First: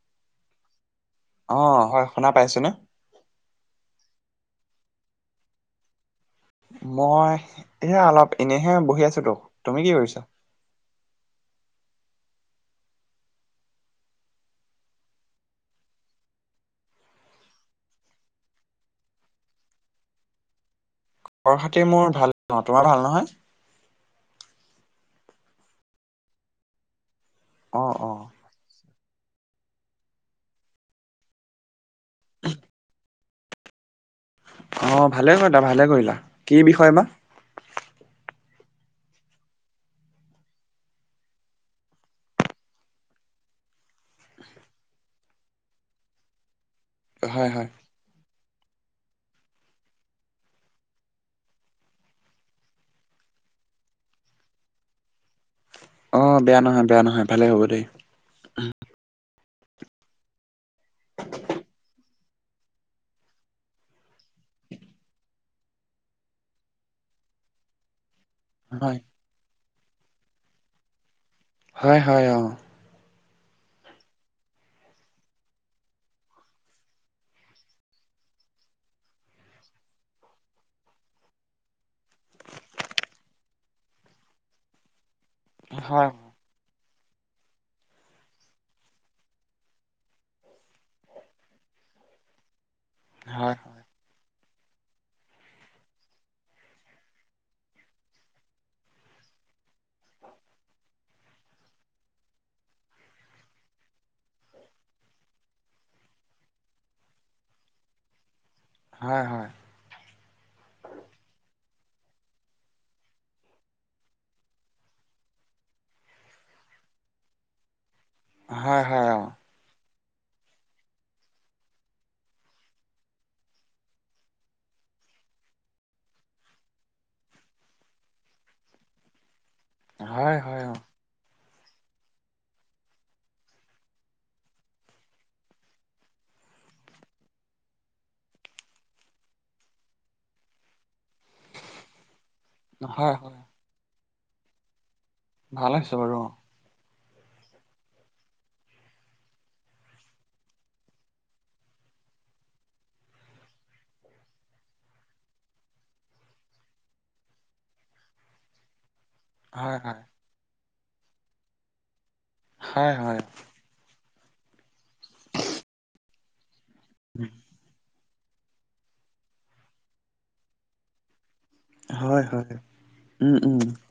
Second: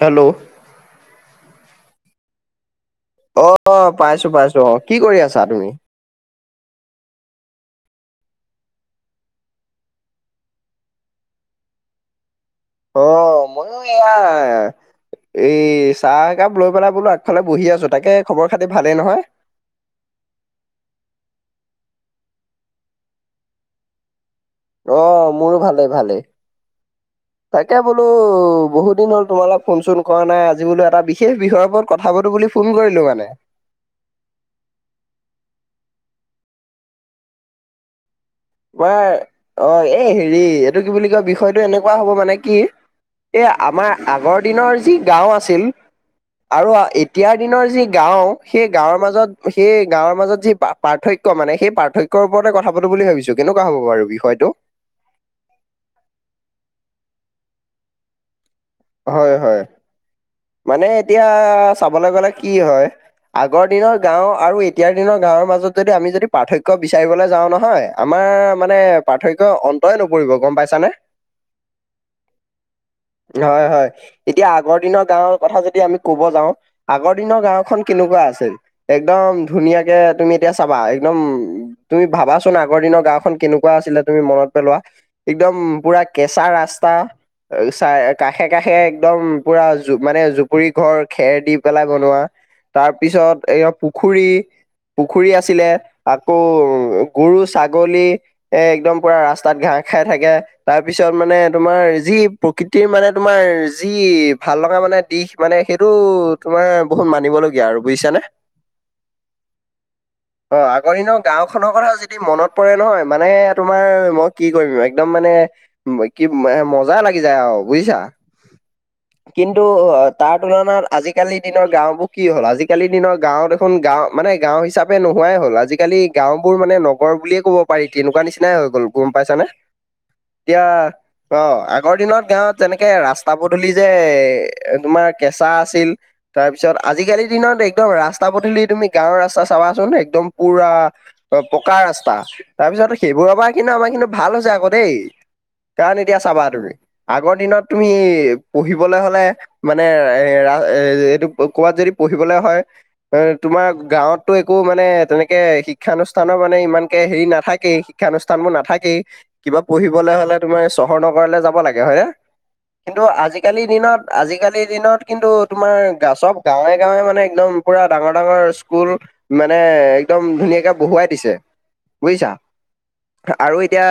Hello, অ হয়। শুনা পাইছে নে? অ, পাইছোঁ- পাইছোঁ অ, কি কৰি আছা তুমি? মই এইয়া অলপ এনেইহে বহি আছিলোঁ তুমি কি কৰিছা? অ, মইয়ো এয়া- এ চাহ একাপ লৈ পেলাই বোলো আগফালে বহি আছো তাকে খবৰ খাতি ভালেই নহয়? ঘৰ খাতি মোৰ ভাল অ, তোমাৰ ভাল নহয়? অ, মইও ভালেই- ভালেই তাকে অ বোলো অ বহুত বহুত দিন হ'ল তোমালৈ অলপ ফোন চোন কৰা নাই আজি বোলো এটা বিশেষ বিষয়ৰ ওপৰত কথা পাতো বুলি ফোন কৰিলো মানে। অ, ভালে কথা ভালে কৰিলা কি বিষয় বা? কোৱাৰ অ, এই হেৰি এইটো কি বুলি কয় বিষয়টো এনেকুৱা হ'ব মানে কি এ আমাৰ আগৰ দিনৰ যি গাওঁ আছিল আৰু এতিয়াৰ হয় হয় দিনৰ যি গাঁও, সেই গাঁৱৰ মাজত- সেই গাঁৱৰ মাজত যি পাৰ্থক্য মানে সেই পাৰ্থক্যৰ ওপৰতে কথা পাতো বুলি ভাবিছোঁ। কেনেকুৱা হ'ব বাৰু বিষয়টো? অ, বেয়া নহয়- বেয়া নহয় ভালেই হ'ব দে। হয়-হয় মানে এতিয়া চাবলে গলে কি হয় আগৰ দিনৰ গাওঁ আৰু এতিয়াৰ দিনৰ গাওঁৰ মাজত যদি আমি যদি পাৰ্থক্য বিচাৰিবলৈ যাওঁ নহয় আমাৰ মানে হয় পাৰ্থক্য অন্তই নপৰিব গম পাইছানে? হয়- হয় অ। হয়- হয় এতিয়া আগৰ দিনত গাঁওৰ কথা যেতিয়া আমি ক'ব যাওঁ আগৰ দিনৰ গাওঁখন কেনেকুৱা আছিল? একদম ধুনীয়াকে তুমি এতিয়া চাবা একদম তুমি ভাবাচোন আগৰ দিনৰ গাঁওখন কেনেকুৱা আছিলে তুমি মনত পেলোৱা? একদম পুৰা হয় কেঁচা ৰাস্তা চা কাষে- কাষে একদম পুৰা জু মানে জুপুৰি ঘৰ খেৰ দি পেলাই বনোৱা তাৰপিছত হয় এই অ, পুখুৰী পুখুৰী আছিলে আকৌ গৰু, ছাগলী একদম পুৰা ৰাস্তাত ঘাঁহ খাই থাকে তাৰপিছত মানে তোমাৰ যি প্ৰকৃতিৰ মানে তোমাৰ যি ভাল লগা মানে দিশ মানে সেইটো তোমাৰ বহুত মানিবলগীয়া আৰু বুইছানে? হয় -হয়। [inaudible] অ, আগৰ দিনৰ গাঁওখনৰ কথা যদি মনত পৰে নহয় মানে তোমাৰ মই কি কৰিম একদম মানে উম, কি [unintelligible] মজা লাগি যায় আও বুজিছা? হয়- হয়। অ কিন্তু অ, তাৰ তুলনাত আজিকালি দিনৰ গাঁওবোৰ কি হ'ল আজিকালি দিনৰ গাঁও খন গাওঁ মানে গাঁও হিচাপে নোহোৱাই হ'ল আজিকালি গাঁওবোৰ মানে নগৰ বুলিয়ে ক'ব পাৰি তেনেকুৱা নিচিনাই হৈ গ'ল গোম পাইছানে? হয়- হয় এতিয়া অ অ, আগৰ দিনত গাঁৱত যেনেকে ৰাস্তা পদূলি যে এ তোমাৰ কেঁচা আছিল তাৰপিছত আজিকালিৰ দিনত একদম ৰাস্তা- পদূলি তুমি গাঁৱৰ ৰাস্তা চাবাচোন একদম পুৰা অ, পকা ৰাস্তা। তাৰপিছতো হয় সেইবোৰৰ হয় পৰা কিন্তু আমাৰ কিন্তু ভাল হৈছে আকৌ দেই ভাল হৈছে কাৰণ বাৰু এতিয়া অ চাবা তুমি আগৰ দিনত তুমি পঢ়িবলে হ'লে মানে এ ৰা এ এইটো ক'বাত যদি পঢ়িবলে হয় এ তোমাৰ গাঁৱততো একো মানে তেনেকে শিক্ষানুষ্ঠানৰ মানে ইমানকে হেৰি নাথাকেই শিক্ষাঅনুষ্ঠান বোৰ নাথাকেই। কিবা হয় হয় পঢ়িবলে হ'লে তোমাৰ এ চহৰ, নগৰলে যাব লাগে হয় নে হয় কিন্তু হয় আজি আজিকালি দিনত আজিকালিৰ দিনত কিন্তু তোমাৰ চব গাঁৱে- গাঁৱে মানে একদম পুৰা ডাঙৰ- ডাঙৰ স্কুল মানে একদম ধুনীয়াকে বহুৱাই দিছে। হয় বুজিছা হয় উম আৰু উম এতিয়া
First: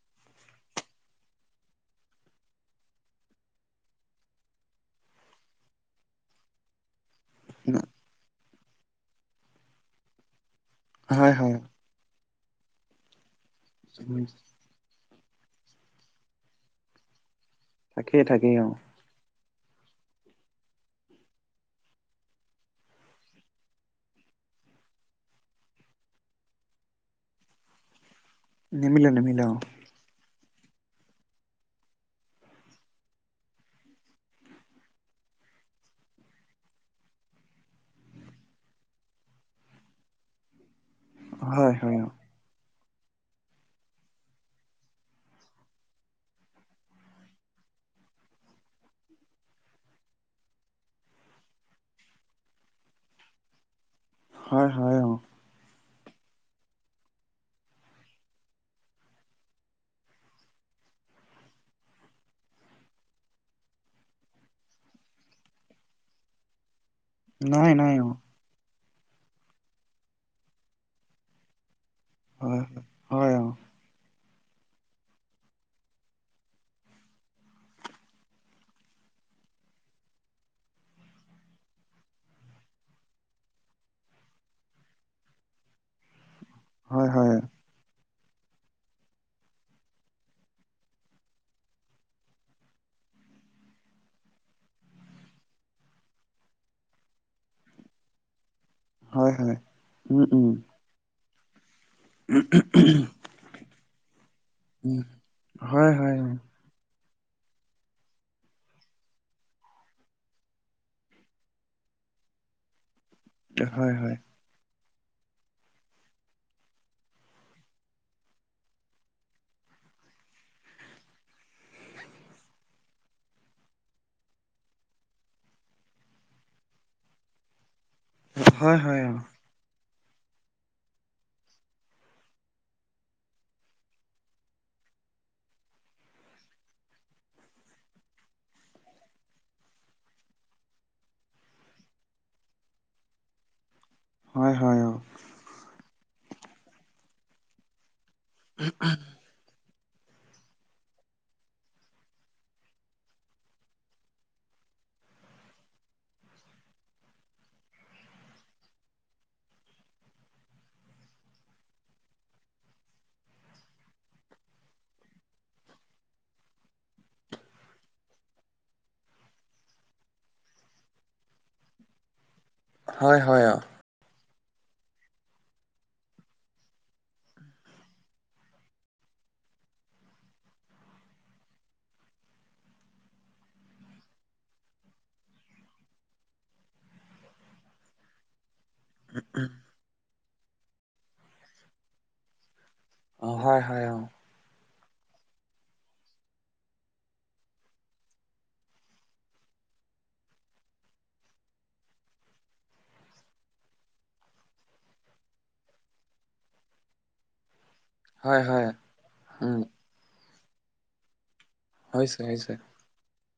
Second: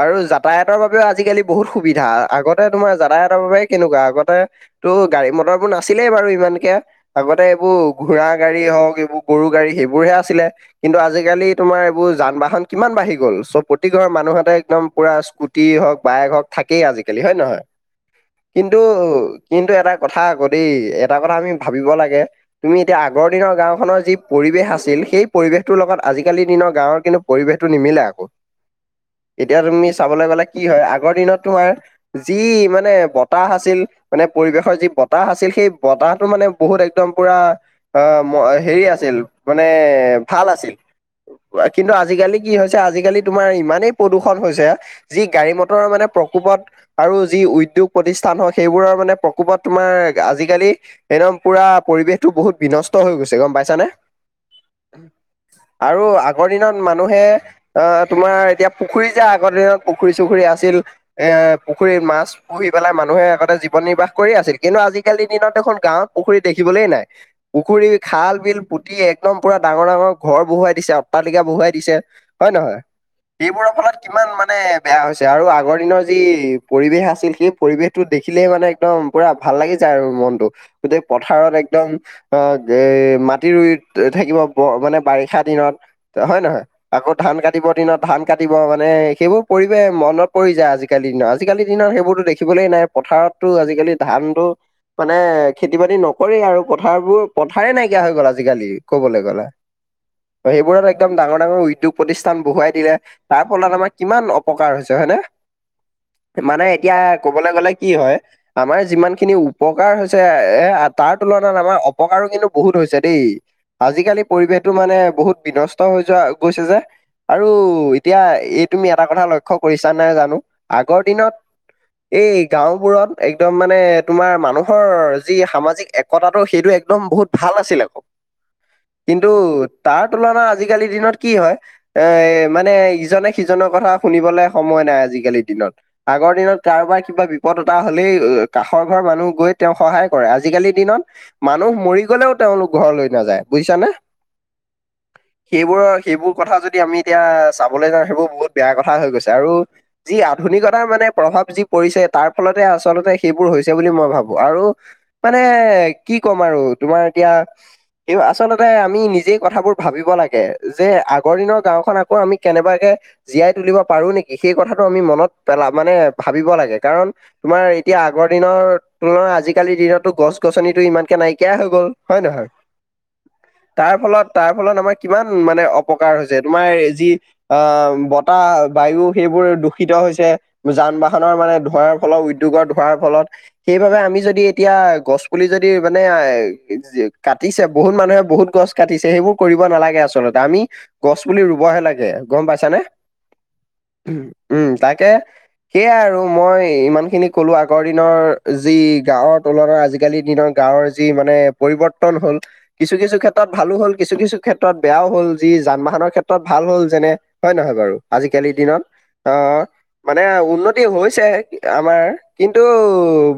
আৰু যাতায়তৰ বাবেও আজিকালি বহুত সুবিধা আগতে তোমাৰ যাতায়তৰ বাবেই কেনেকুৱা আগতে তো গাড়ী মটৰ বোৰ নাছিলেই বাৰু ইমানকে আগতে এইবোৰ ঘোৰা গাড়ী হওক এইবোৰ গৰু গাড়ী সেইবোৰ হে আছিলে কিন্তু হয় আজালি হয় তোমাৰ এইবোৰ যান-বাহন, কিমান বাঢ়ি গ'ল চ' প্ৰতি ঘৰৰ মানুহঁতে একদম পুৰা, স্ক্ৰুটি হওক বায়েক হওক থাকেই আজিকালি হয় নহয়। থাকেই-থাকেই, কিন্তু-কিন্তু এটা কথা গদি এটা কথা আমি ভাবিব লাগে। তুমি এতিয়া আগৰ দিনৰ গাওখনৰ যি পৰিৱেশ আছিল, সেই পৰিৱেশটোৰ লগত আজিকালি দিনৰ গাঁওৰ কিন্তু পৰিৱেশটো নিমিলে আকৌ নিমিলে নিমিলে অ এতিয়া তুমি চাবলে গলে। কি হয় আগৰ দিনত তোমাৰ যি মানে বতাহ আছিল মানে পৰিৱেশৰ যি বতাহ আছিল, সেই বতাহটো মানে বহুত একদম পুৰা অ, হেৰি আছিল মানে ভাল আছিল হয় কিন্তু হয় অ আজিকালি কি হৈছে আজিকালি তোমাৰ ইমানেই প্ৰদূষণ হৈছে, যি গাড়ী মটৰৰ মানে প্ৰকোপত আৰু যি উদ্যোগ প্ৰতিষ্ঠান হওক সেইবোৰৰ মানে প্ৰকোপত তোমাৰ আজিকালি, একদম পুৰা পৰিৱেশটো বহুত বিনষ্ট হৈ গৈছে গম পাইছানে। হয়-হয় অ, আৰু আগৰ দিনত মানুহে আহ, তোমাৰ এতিয়া পুখুৰী যে আগৰ দিনত পুখুৰী-চুখুৰী আছিল এ পুখুৰী মাছ পুহি পেলাই মানুহেগতে জীৱনৰ্বাহ কৰি আছিল কিন্তু আজিকালিৰ দিনত দেখন গাঁৱত পুখুৰী দেখিবলেই নাই। নাই পুখুৰী নাই অ খাল বিল পুতি একদম পুৰা ডাঙৰ-ডাঙৰ ঘৰ বহুৱাই দিছে, অট্টালিকা বহুৱাই দিছে। হয় নহয়, হয় অ এইবোৰৰ ফলত কিমান মানে বেয়া হৈছে আৰু আগৰ দিনৰ যি পৰিৱেশ আছিল। সেই পৰিৱেশটো দেখিলে মানে একদম পুৰা ভাল লাগি যায় আৰু মনতটো গোটেই পথাৰত একদম আহ, এ মাটি ৰুই থাকিব মানে বাৰিষা দিনত হয় নহয়, হয় আকৌ ধান হয় কাটিবৰ দিনত ধান কাটিব মানে সেইবোৰ পৰিৱেশ মনত পৰি যায় আজিকালি দিনত আজিকালিৰ দিনত সেইবোৰতো দেখি, দেখিবলৈ নাই, পথাৰতো আজিকালি ধানতটো মানে খেতি বাতি নকৰে আৰু পথাৰবোৰ পথাৰে নাইকিয়া হৈ গ'ল আজিকালি। কবলে হয় গ'লে হয় উম উম সেইবোৰ ত' একদম ডাঙৰ-ডাঙৰ উদ্যোগ প্ৰতিষ্ঠান বহুৱাই দিলে তাৰ ফলত আমাক, কিমান অপকাৰ হৈছে উম হয়নে? হয় হয় মানে এতিয়া কবলে গলে কি হয়। আমাৰ যিমান খিনি উপকাৰ হৈছে এ তাৰ তুলনাত আমাৰ অপকাৰো কিন্তু বহুত হৈছে দেই। অ হয় হয় আজিকালি পৰিৱেশটো মানে বহুত বিনষ্ট হৈ যোৱা গৈছে যে, আৰু এতিয়া এই তুমি এটা কথা লক্ষ্য কৰিছা নেজানো, আগৰ দিনত এই গাঁওবোৰত একদম মানে তোমাৰ মানুহৰ যি সামাজিক এক কথাতটো সেইটো একদম বহুত ভাল আছিল আকৌ হয় হয় অ কিন্তু তাৰ তুলনাত আজিকালিৰ দিনত কি হয়? এ মানে ইজনে সিজনৰ কথা শুনিবলে সময় নাই। আজিকালিৰ দিনত আগৰ দিনত কাৰোবাৰ কিবা বিপদ এটা হ'লেই কাষৰ ঘৰৰ মানুহ গৈ তেওঁক সহায় কৰে, আজিকালিৰ দিনত মানুহ মৰি গলেও তেওঁলোক ঘৰলৈ নাযায় বুজিছানে। হয়-হয়। অ, সেইবোৰৰ-সেইবোৰ কথা যদি আমি এতিয়া চাবলৈ যাওঁ সেইবোৰ বহুত বেয়া কথা হৈ গৈছে আৰু। যি আধুনিকতাৰ মানে প্ৰভাৱ যি পৰিছে তাৰ ফলতে আচলতে সেইবোৰ হৈছে বুলি মই ভাবো আৰু। মানে কি ক'ম আৰু তোমাৰ এতিয়া স আচল্ততে আমি নিজেই কথাবোৰ ভাবিব লাগে, যে আগৰ দিনৰ গাঁওখন আকৌ আমি কেনেবাকে জীয়াই তুলিব পাৰো নেকি সেই কথাটো আমি মনত পেলা মানে ভাবিব লাগে কাৰণ তোমাৰ এতিয়া আগৰ দিনৰ তুলনাত আজিকালিৰ দিনতো গছ-গছনিতটো ইমানকে নাইকিয়াই হৈ গ'ল। হয় নহয়? হয়-হয়। অ, তাৰ ফলত তাৰ ফলত আমাৰ কিমান মানে অপকাৰ হৈছে। তোমাৰ যি আহ, বতাহ বায়ু সেইবোৰ দূষিত হৈছে যান-বাহন, খনৰ মানে ধৱাৰ ফলত উদ্যোগৰ ধৱাৰ ফলত, সেইবাবে আমি যদি এতিয়া গছ পুলি যদি মানে এ কাটিছে বহুত মানুহে বহুত গছ। কাটিছে সেইবোৰ কৰিব নালাগে আচলতে আমি গছ পুলি ৰুবহে লাগে গম পাইছানে। অ হয় হয় অ, উম তাকে, সেয়াই আৰু মই ইমান খিনি কলো আগৰ দিনৰ যি গাঁৱৰ তুলনাত আজিকালি দিনৰ। গাঁৱৰ যি মানে পৰিৱৰ্তন হল। কিছু কিছু ক্ষেত্ৰত ভালো হ'ল কিছু কিছু ক্ষেত্ৰত বেয়াও হ'ল যি যান বাহনৰ ক্ষেত্ৰত ভাল হ'ল যেনে, হয় নহয় বাৰু হয় আজিকালিৰ হয় দিনত অ উম মানে উন্নতি হৈছে। আমাৰ হৈছে হৈছে কিন্তু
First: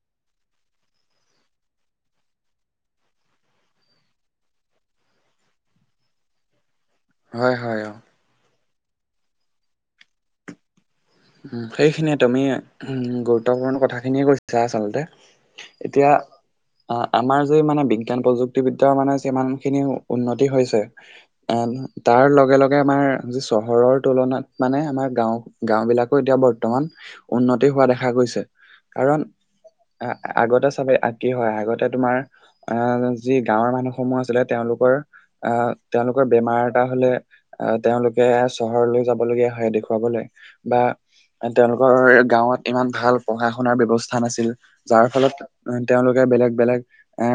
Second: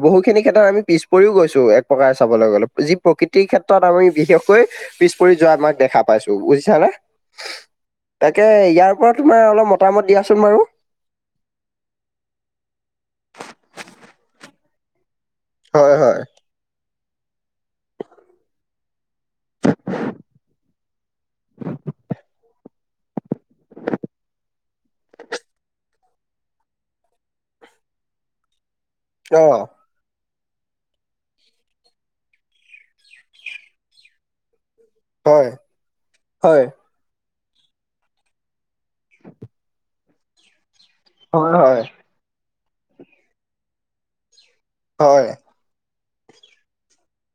বহুখিনি, কেত্ৰ আমি পিছ পৰিও গৈছো এক প্ৰকাৰে চাবলৈ গলো যি প্ৰকৃতিৰ ক্ষেত্ৰত আমি বিশেষকৈ, পিছ পৰি যোৱা আমাক দেখা পাইছো বুজিছানে। হয় হয় অ, তাকে ইয়াৰ পৰা তোমাৰ অলপ মতামত দিয়াচোন বাৰু, উ সেইখিনিয়ে তুমি উ গুৰুত্বপূৰ্ণ কথাখিনিয়ে কৈছা আচলতে, হয় এতিয়া। হয় অ আমাৰ যি মানে বিজ্ঞান প্ৰযুক্তিবিদ্যাৰ মানে যিমান খিনি উন্নতি হৈছে। অ তাৰ লগে লগে আমাৰ যি চহৰৰ তুলনাত মানে আমাৰ গাও গাও বিলাক, এতিয়া বৰ্তমান উন্নতি হোৱা দেখা গৈছে কাৰণ, অ আগতে চাবেই কি হয় আগতে তোমাৰ, আহ যি গাঁৱৰ মানুহ সমূহ আছিলে তেওঁলোকৰ হয় আহ তেওঁলোকৰ হয় বেমাৰ এটা হলে আহ তেওঁলোকে চহৰলৈ যাবলগীয়া হয় দেখুৱাবলৈ বা, হয় হয় তেওঁলোকৰ গাঁৱত ইমান ভাল পঢ়া শুনাৰ ব্যৱস্থা নাছিল যাৰ হয় ফলত তেওঁলোকে বেলেগ বেলেগ এ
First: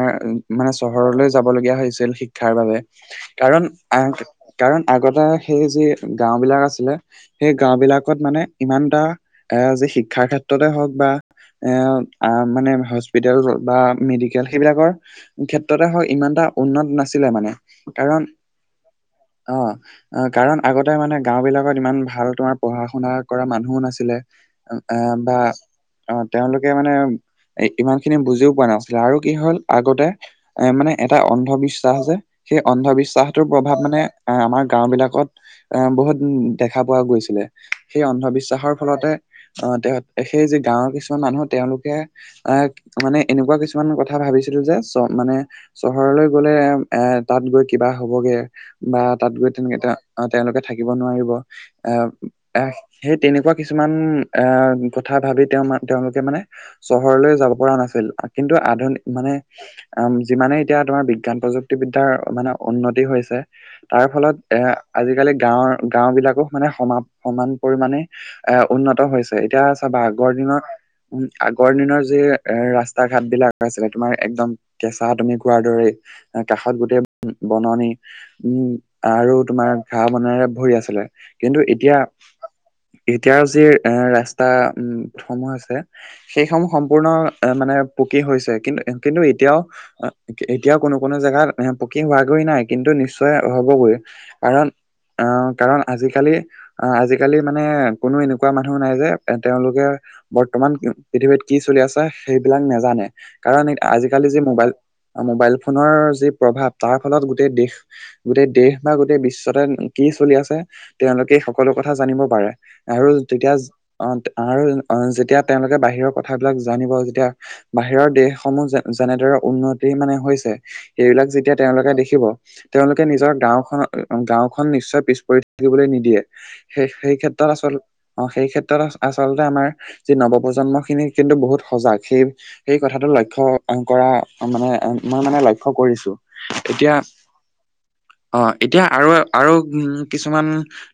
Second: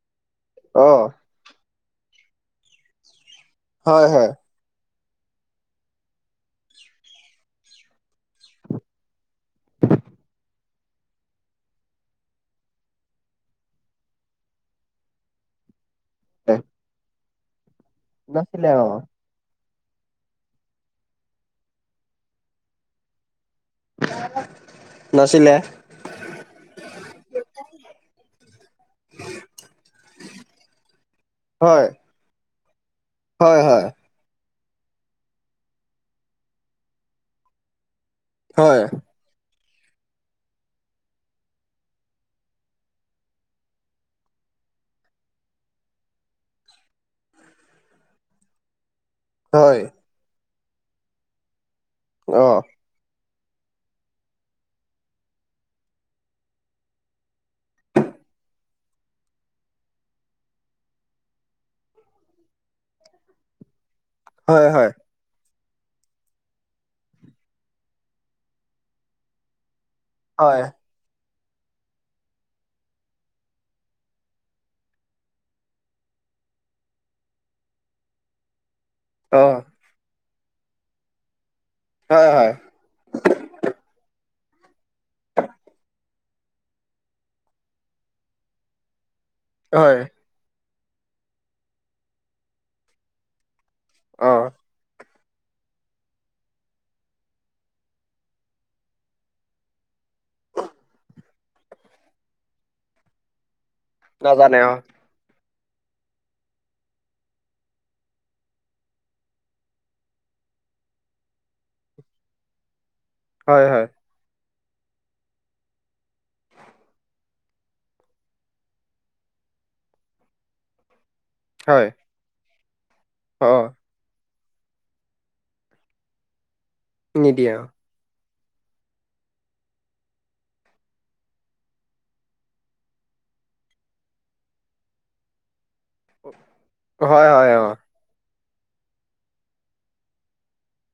মানে অ চহৰলৈ যাব লগগীয়া হৈছিল শিক্ষাৰ বাবে। কাৰণ হয় আহ, হয় কাৰণ আগতে সেই যি গাও বিলাক আছিলে সেই গাও বিলাকত মানে। ইমান এটা এ যে শিক্ষাৰ ক্ষেত্ৰতে হওক বা, এ মানে হস্পিতেল বা মেডিকেল সেইবিলাকৰ ক্ষেত্ৰতে হয়। ইমান এটা উন্নত নাছিলে মানে কাৰণ, নাছিলে অ অঁ অঁ কাৰণ আগতে মানে গাওঁ বিলাকত ইমান ভাল তোমাৰ পঢ়া শুনা, কৰা মানুহ নাছিলে এ বা, নাছিলে অঁ তেওঁলোকে মানে ইমান খিনি বুজিও পোৱা নাছিলে আৰু কি হল আগতে, এ মানে এটা হয় অন্ধবিশ্বাস যে সেই অন্ধবিশ্বাসটোৰ হয় প্ৰভাৱ হয় মানে। আহ আমাৰ গাওঁ বিলাকত এ বহুত দেখা পোৱা গৈছিলে সেই অন্ধবি বিশ্বাসৰ হয় ফলতে আহ তেওঁ সেই যে গাঁৱৰ কিছুমান মানুহ তেওঁলোকে, আহ মানে এনেকুৱা কিছুমান কথা ভাবিছিলো যে চ মানে, চহৰলৈ গ'লে এ তাত গৈ কিবা হবগে। বা তাত গৈ তেনেকে হয় তেওঁলোকে থাকিব নোৱাৰিব এ অ এ সেই তেনেকুৱা কিছুমান এ কথা ভাবি তেওঁ তেওঁলোকে মানে। চহৰলৈ যাব পৰা নাছিল কিন্তু আধুনিক মানে, উম যিমানে এতিয়া তোমাৰ বিজ্ঞান প্ৰযুক্তিবিদ্যয়াৰ মানে উন্নতি হৈছে তাৰ ফলত। এ হয় হয় আজিকালি গাঁওৰ গাও বিলাকো মানে সমাপ, সমান পৰিমানে এ উন্নত হৈছে এতিয়া চাবা আগৰ হয় দিনত। উম আগৰ দিনৰ যি এ ৰাস্তা ঘাট বিলাক আছিলে তোমাৰ একদম, কেঁচা তুমি খোৱাৰ দৰে কাষত গোটেই বননি উম আৰু অ তোমাৰ ঘাঁহ বনে ভৰি আছিলে কিন্তু এতিয়া। হয় হয়। এতিয়া যি এ ৰাস্তা উসমূহ আছে। সেইসমূহ সম্পূৰ্ণ মানে পকী হৈছে কিন্তু কিন্তু এতিয়াও হয় এতিয়াও কোনো কোনো জেগাত পকী হোৱাগৈ নাই কিন্তু নিশ্চয় হ'বগৈ অ কাৰণ। অ কাৰণ আজিকালি আহ আজিকালি মানে কোনো এনেকুৱা মানুহ নাই যে এ তেওঁলোকে বৰ্তমান পৃথিৱীত কি চলি আছে সেইবিলাক নেজানে কাৰণ আজিকালি যি নাজানে মোবাইল অ মোবাইল ফোনৰ যি প্ৰভাৱ তাৰ ফলত গোটেই দেশ গোটেই দেশ বা গোটেই বিশ্বতে কি চলি আছে তেওঁলোকে সকল সকলো কথা জানিব পাৰে আৰু তেতিয়া হয় হয় অ আৰু যেতিয়া তেওঁলোকে বাহিৰৰ কথাবিলাক জানিব যেতিয়া বাহিৰৰ দেশসমূহ যে যেনেদৰে উন্নতি মানে হৈছে সেইবিলাক এতিয়া হয় তেওঁলোকে দেখিব তেওঁলোকে নিজৰ অ গাওঁখনৰ গাঁওখন নিশ্চয় পিছ পৰি থাকিবলৈ নিদিয়ে সেই সেই ক্ষেত্ৰত নিদিয়ে আচল অ অঁ সেই ক্ষেত্ৰত আচলতেই আমাৰ যি নৱপজন্ম খিনি কিন্তু বহুত সজাগ সেই সেই কথাটো লক্ষ্য কৰা মানে মই মানে লক্ষ্য কৰিছোঁ। হয় হয় হয় অ এতিয়া আৰু আৰু উ কিছুমান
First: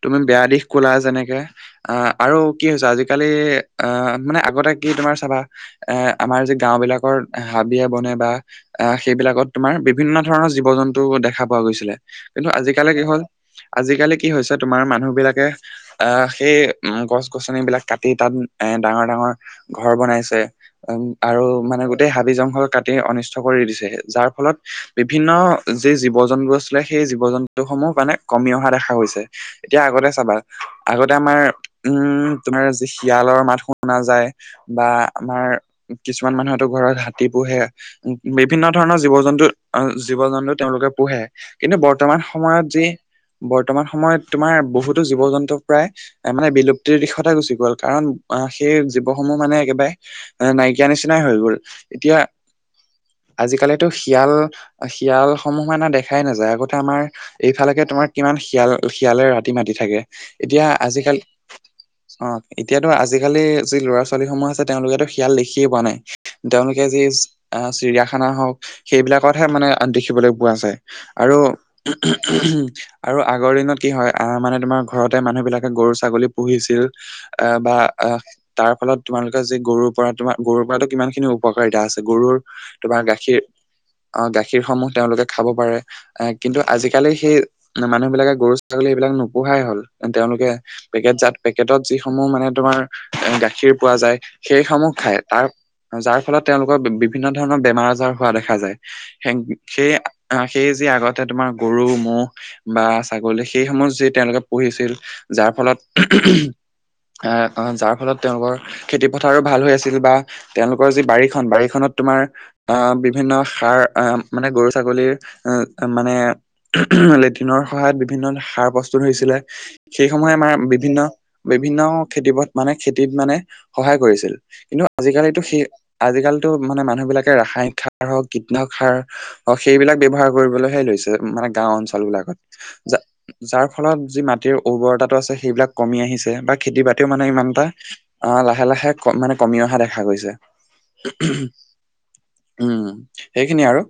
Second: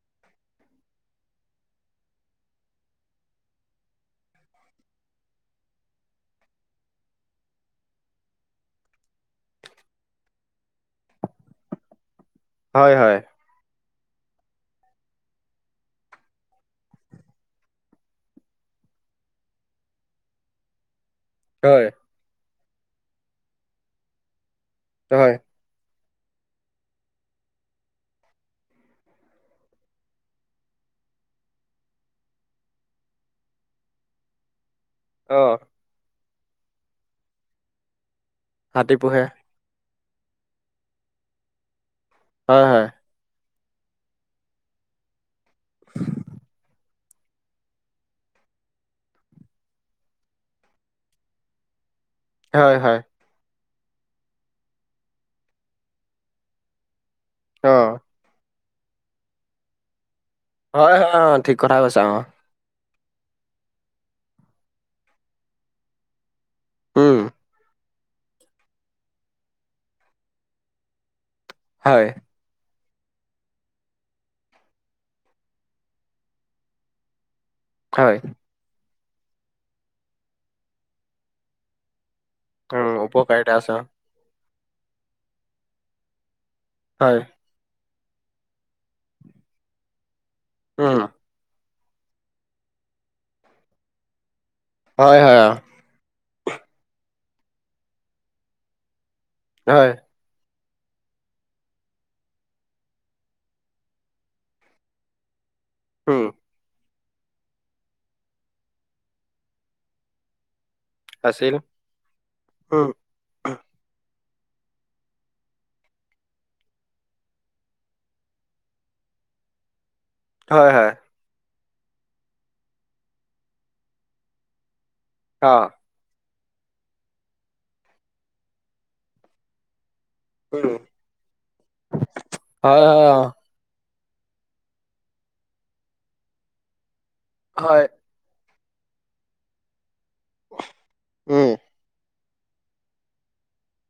তুমি বেয়া দিশ কলা যেনেকে আহ আৰু কি হৈছে আজিকালি আহ মানে আগতে কি তোমাৰ চাবা এ আমাৰ যে গাওঁ বিলাকৰ হাবিয়ে বনে বা আহ সেইবিলাকত তোমাৰ বিভিন্ন ধৰণৰ জীৱ জন্তু দেখা পোৱা গৈছিলে। কিন্তু আজিকালি হয় কি হয় হল আজিকালি কি হৈছে তোমাৰ মানুহ বিলাকে, আহ সেই গছ গছনিবিলাক কাটি তাত এ ডাঙৰ ডাঙৰ ঘৰ বনাইছে উ আৰু মানে হয় গোটেই হাবি জংঘল কাটি অনিষ্ট কৰি দিছে যাৰ ফলত বিভিন্ন, হয় যি জীৱ জন্তু আছিলে সেই জীৱ জন্তু সমূহ মানে কমি অহা দেখা গৈছে। এতিয়া আগতে চাবা আগতে আমাৰ। উম তোমাৰ যি শিয়ালৰ মাত শুনা যায় বা অ আমাৰ কিছুমান মানুহেতো ঘৰত হাতী পোহে বিভিন্ন হাতী ধৰণৰ জীৱ পোহে জন্তু জীৱ জন্তু তেওঁলোকে পোহে কিন্তু বৰ্তমান হয় সময়ত যি হয় বৰ্তমান সময়ত তোমাৰ বহুতো জীৱ জন্তু প্ৰায় এ মানে বিলুপ্ত দিশতে গুচি গ'ল কাৰণ আহ সেই জীৱসমূহ মানে একেবাৰে নাইকিয়া নিচিনাই হৈ গল এতিয়া হয় হয় আজিকালিতো শিয়াল শিয়াল সমূহ মানে দেখাই নাযায় আগতে আমাৰ। অ এইফালেকে তোমাৰ কিমান শিয়াল শিয়ালে ৰাতি মাতি থাকে। এতিয়া হয় হয় আজিকালি অ ঠিক কথা কৈছা অ, এতিয়াতো আজিকালি যি ল'ৰা ছোৱালীসমূহ আছে তেওঁলোকেতো শিয়াল দেখিয়ে পোৱা নাই। তেওঁলোকে যি উম চিৰিয়াখানা হওক, সেইবিলাকতহে মানে দেখিবলৈ পোৱা যায় আৰু হয় আৰু আগৰ দিনত। কি হয় আহ মানে তোমাৰ ঘৰতে মানুহ বিলাকে গৰু ছাগলী পুহিছিল আহ বা হয় আহ, তাৰ ফলত তোমালোকে যি গৰুৰ পৰা তোমাৰ গৰুৰ পৰা কিমান খিনি উপকাৰিতা আছে গৰুৰ। উম তোমাৰ গাখীৰ উপকাৰিতা আছে অ গাখীৰ সমূহ তেওঁলোকে খাব পাৰে। আহ কিন্তু আজিকালি হয় সেই মানুহ বিলাকে গৰু ছাগলী এইবিলাক নোপোহাই হল তেওঁলোকে। উম পেকেট যাত পেকেটত যিসমূহ মানে তোমাৰ গাখীৰ পোৱা যায়। সেইসমূহ হয় খায় হয় তাৰ, অ, যাৰ ফলত তেওঁলোকৰ বিভিন্ন ধৰণৰ বেমাৰ আজাৰ হোৱা দেখা যায়। স হয় সেই সেই যি আগতে তোমাৰ গৰু ম'হ বা ছাগলী। সেইসমূহ যি তেওঁলোকে পোহিছিল যাৰ ফলত উম যাৰ ফলত তেওঁলোকৰ খেতিপথাৰো ভাল হৈ আছিল বা, তেওঁলোকৰ যি বাৰীখন আছিল বাৰীখনত তোমাৰ অ উম বিভিন্ন সাৰ আহ মানে গৰু ছাগলীৰ মানে লেটিনৰ সহায়ত বিভিন্ন সাৰ প্ৰস্তুত হৈছিলে সেইসমূহে আমাৰ হয় হয় বিভিন্ন। বিভিন্ন খেতি পথ মানে খেতিত মানে সহায় কৰিছিল কিন্তু আজিকালিতো অ সেই। আজিকালি টো মানে মানুহ বিলাকে ৰাসায়নিক সাৰ হওক কীটনাশক সাৰ হওক সেইবিলাক ব্যৱহাৰ উম কৰিবলৈহে লৈছে মানে গাওঁ অঞ্চল বিলাকত হয় য হয় অ যাৰ ফলত যি মাটিৰ উৰ্বৰতাটো আছে, সেইবিলাক কমি আহিছে। বা খেতি বাতিও মানে ইমান এটা। হয় অ' লাহে -লাহে মানে কমি অহা দেখা গৈছে। উম উম সেইখিনিয়ে আৰু।